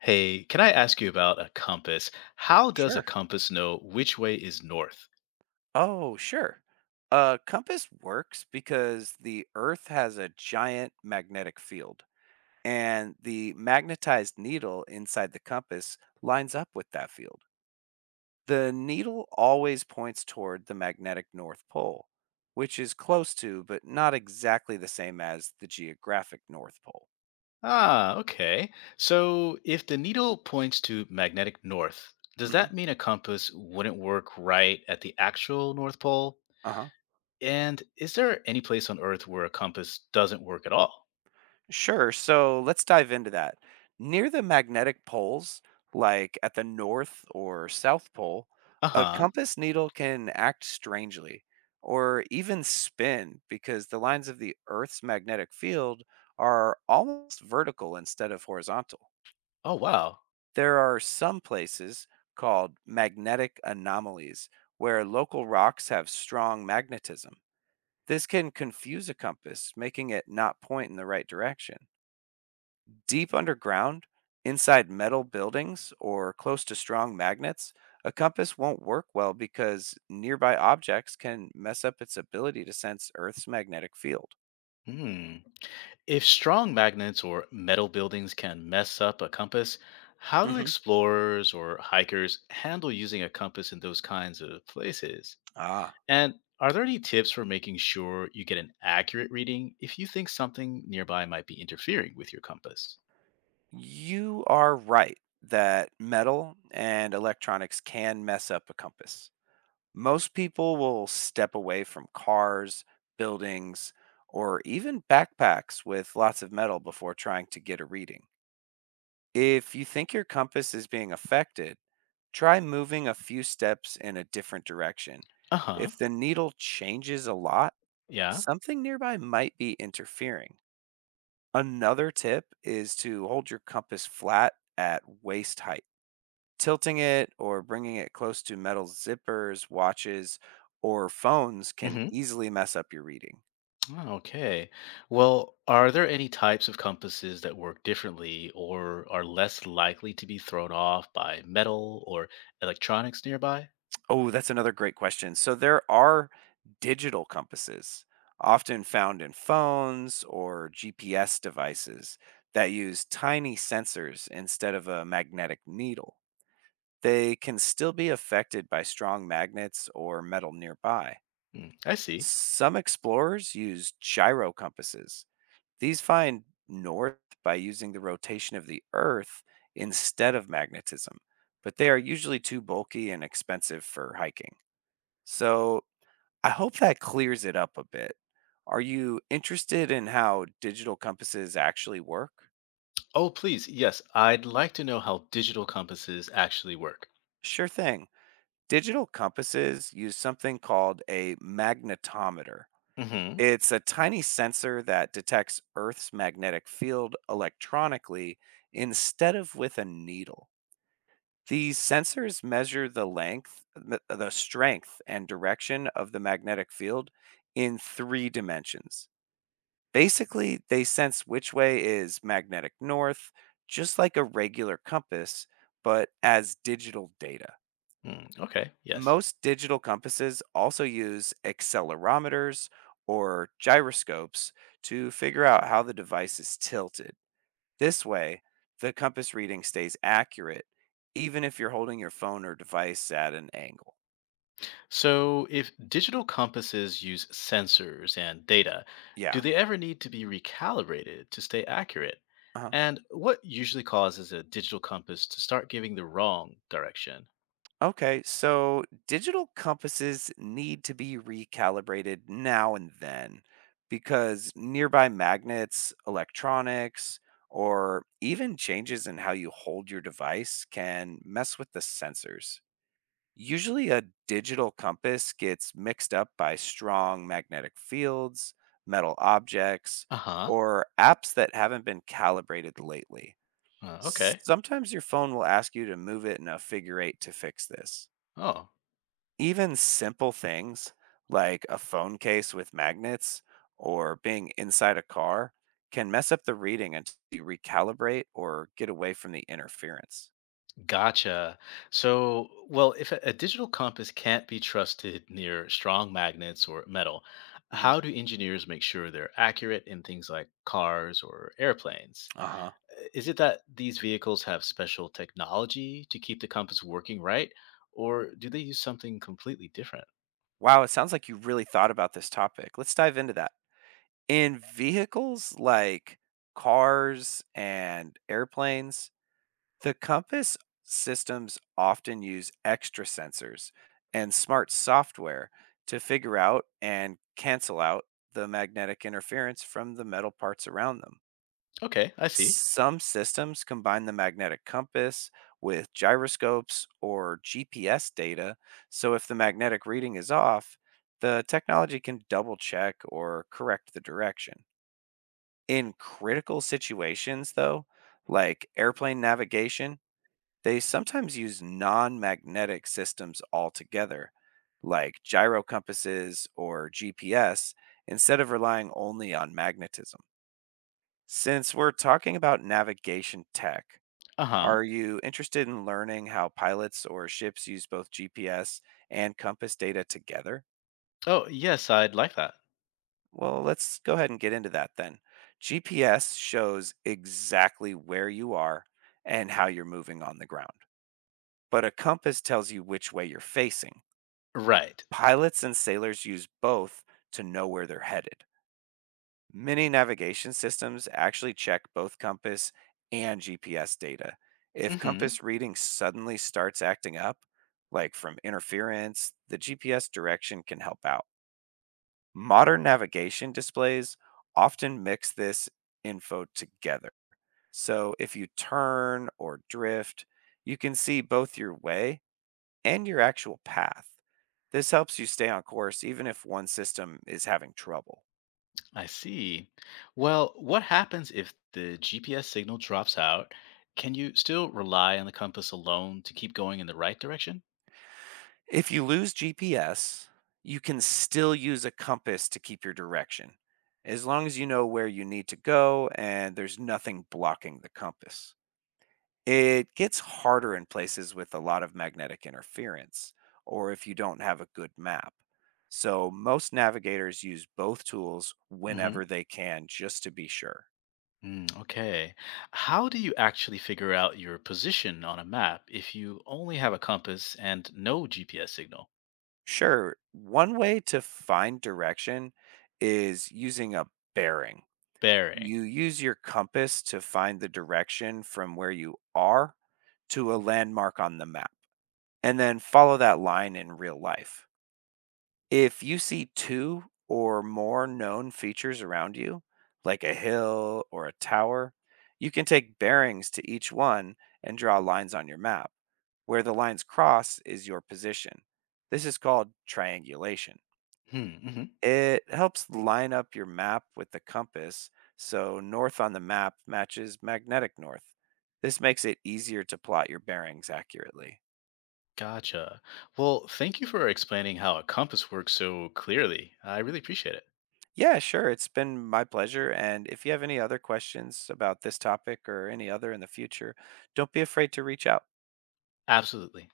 Hey, can I ask you about a compass? How does a Sure. compass know which way is north? Oh, sure. A compass works because the Earth has a giant magnetic field, and the magnetized needle inside the compass lines up with that field. The needle always points toward the magnetic North Pole, which is close to, but not exactly the same as, the geographic North Pole. Ah, okay. So if the needle points to magnetic north, does hmm that mean a compass wouldn't work right at the actual North Pole? Uh huh. And is there any place on Earth where a compass doesn't work at all? Sure. So let's dive into that. Near the magnetic poles, like at the North or South Pole, Uh a huh. compass needle can act strangely or even spin because the lines of the Earth's magnetic field are almost vertical instead of horizontal. Oh, wow. There are some places called magnetic anomalies where local rocks have strong magnetism. This can confuse a compass, making it not point in the right direction. Deep underground, inside metal buildings, or close to strong magnets, a compass won't work well because nearby objects can mess up its ability to sense Earth's magnetic field. Hmm. If strong magnets or metal buildings can mess up a compass, how do hmm explorers or hikers handle using a compass in those kinds of places? Ah, And are there any tips for making sure you get an accurate reading if you think something nearby might be interfering with your compass? you are right that metal and electronics can mess up a compass. Most people will step away from cars, buildings, or even backpacks with lots of metal before trying to get a reading. If you think your compass is being affected, try moving a few steps in a different direction. Uh huh. If the needle changes a lot, Yeah. something nearby might be interfering. Another tip is to hold your compass flat at waist height. Tilting it or bringing it close to metal zippers, watches, or phones Mm can hmm. easily mess up your reading. Okay. Well, are there any types of compasses that work differently or are less likely to be thrown off by metal or electronics nearby? Oh, that's another great question. So there are digital compasses, often found in phones or GPS devices that use tiny sensors instead of a magnetic needle. They can still be affected by strong magnets or metal nearby. Hmm, I see. Some explorers use gyro compasses. These find north by using the rotation of the Earth instead of magnetism, but they are usually too bulky and expensive for hiking. So I hope that clears it up a bit. Are you interested in how digital compasses actually work? Oh, please. Yes. I'd like to know how digital compasses actually work. Sure thing. Digital compasses use something called a magnetometer. Mm-hmm. It's a tiny sensor that detects Earth's magnetic field electronically instead of with a needle. These sensors measure the length, the strength, and direction of the magnetic field in three dimensions. Basically, they sense which way is magnetic north, just like a regular compass, but as digital data. Hmm. Okay. Yes. Most digital compasses also use accelerometers or gyroscopes to figure out how the device is tilted. This way, the compass reading stays accurate, even if you're holding your phone or device at an angle. So, if digital compasses use sensors and data, do Yeah. they ever need to be recalibrated to stay accurate? Uh-huh. And what usually causes a digital compass to start giving the wrong direction? Okay, so digital compasses need to be recalibrated now and then because nearby magnets, electronics, or even changes in how you hold your device can mess with the sensors. Usually, a digital compass gets mixed up by strong magnetic fields, metal objects, Uh-huh. or apps that haven't been calibrated lately. Uh huh. Okay. Sometimes your phone will ask you to move it in a figure eight to fix this. Oh. Even simple things like a phone case with magnets or being inside a car can mess up the reading until you recalibrate or get away from the interference. Gotcha. So, well, if a digital compass can't be trusted near strong magnets or metal, Mhm. how do engineers make sure they're accurate in things like cars or airplanes? Uh-huh. Is it that these vehicles have special technology to keep the compass working right, or do they use something completely different? Wow, it sounds like you really thought about this topic. Let's dive into that. In vehicles like cars and airplanes, the compass systems often use extra sensors and smart software to figure out and cancel out the magnetic interference from the metal parts around them. Okay, I see. Some systems combine the magnetic compass with gyroscopes or GPS data, so if the magnetic reading is off, the technology can double check or correct the direction. In critical situations, though, like airplane navigation, they sometimes use non magnetic systems altogether, like gyro compasses or GPS, instead of relying only on magnetism. Since we're talking about navigation tech, Uh huh. are you interested in learning how pilots or ships use both GPS and compass data together? Oh, yes, I'd like that. Well, let's go ahead and get into that then. GPS shows exactly where you are and how you're moving on the ground, but a compass tells you which way you're facing. Right. Pilots and sailors use both to know where they're headed. Many navigation systems actually check both compass and GPS data. If Mm hmm. compass reading suddenly starts acting up, like from interference, the GPS direction can help out. Modern navigation displays often mix this info together. So if you turn or drift, you can see both your way and your actual path. This helps you stay on course even if one system is having trouble. I see. Well, what happens if the GPS signal drops out? Can you still rely on the compass alone to keep going in the right direction? If you lose GPS, you can still use a compass to keep your direction, as long as you know where you need to go and there's nothing blocking the compass. It gets harder in places with a lot of magnetic interference or if you don't have a good map. So, most navigators use both tools Hmm. whenever they can just to be sure. Mm, okay. How do you actually figure out your position on a map if you only have a compass and no GPS signal? Sure. One way to find direction is using a bearing. Bearing. You use your compass to find the direction from where you are to a landmark on the map, and then follow that line in real life. If you see two or more known features around you, like a hill or a tower, you can take bearings to each one and draw lines on your map. Where the lines cross is your position. This is called triangulation. Mm-hmm. It helps line up your map with the compass so north on the map matches magnetic north. This makes it easier to plot your bearings accurately. Gotcha. Well, thank you for explaining how a compass works so clearly. I really appreciate it. Yeah, sure. It's been my pleasure. And if you have any other questions about this topic or any other in the future, don't be afraid to reach out. Absolutely.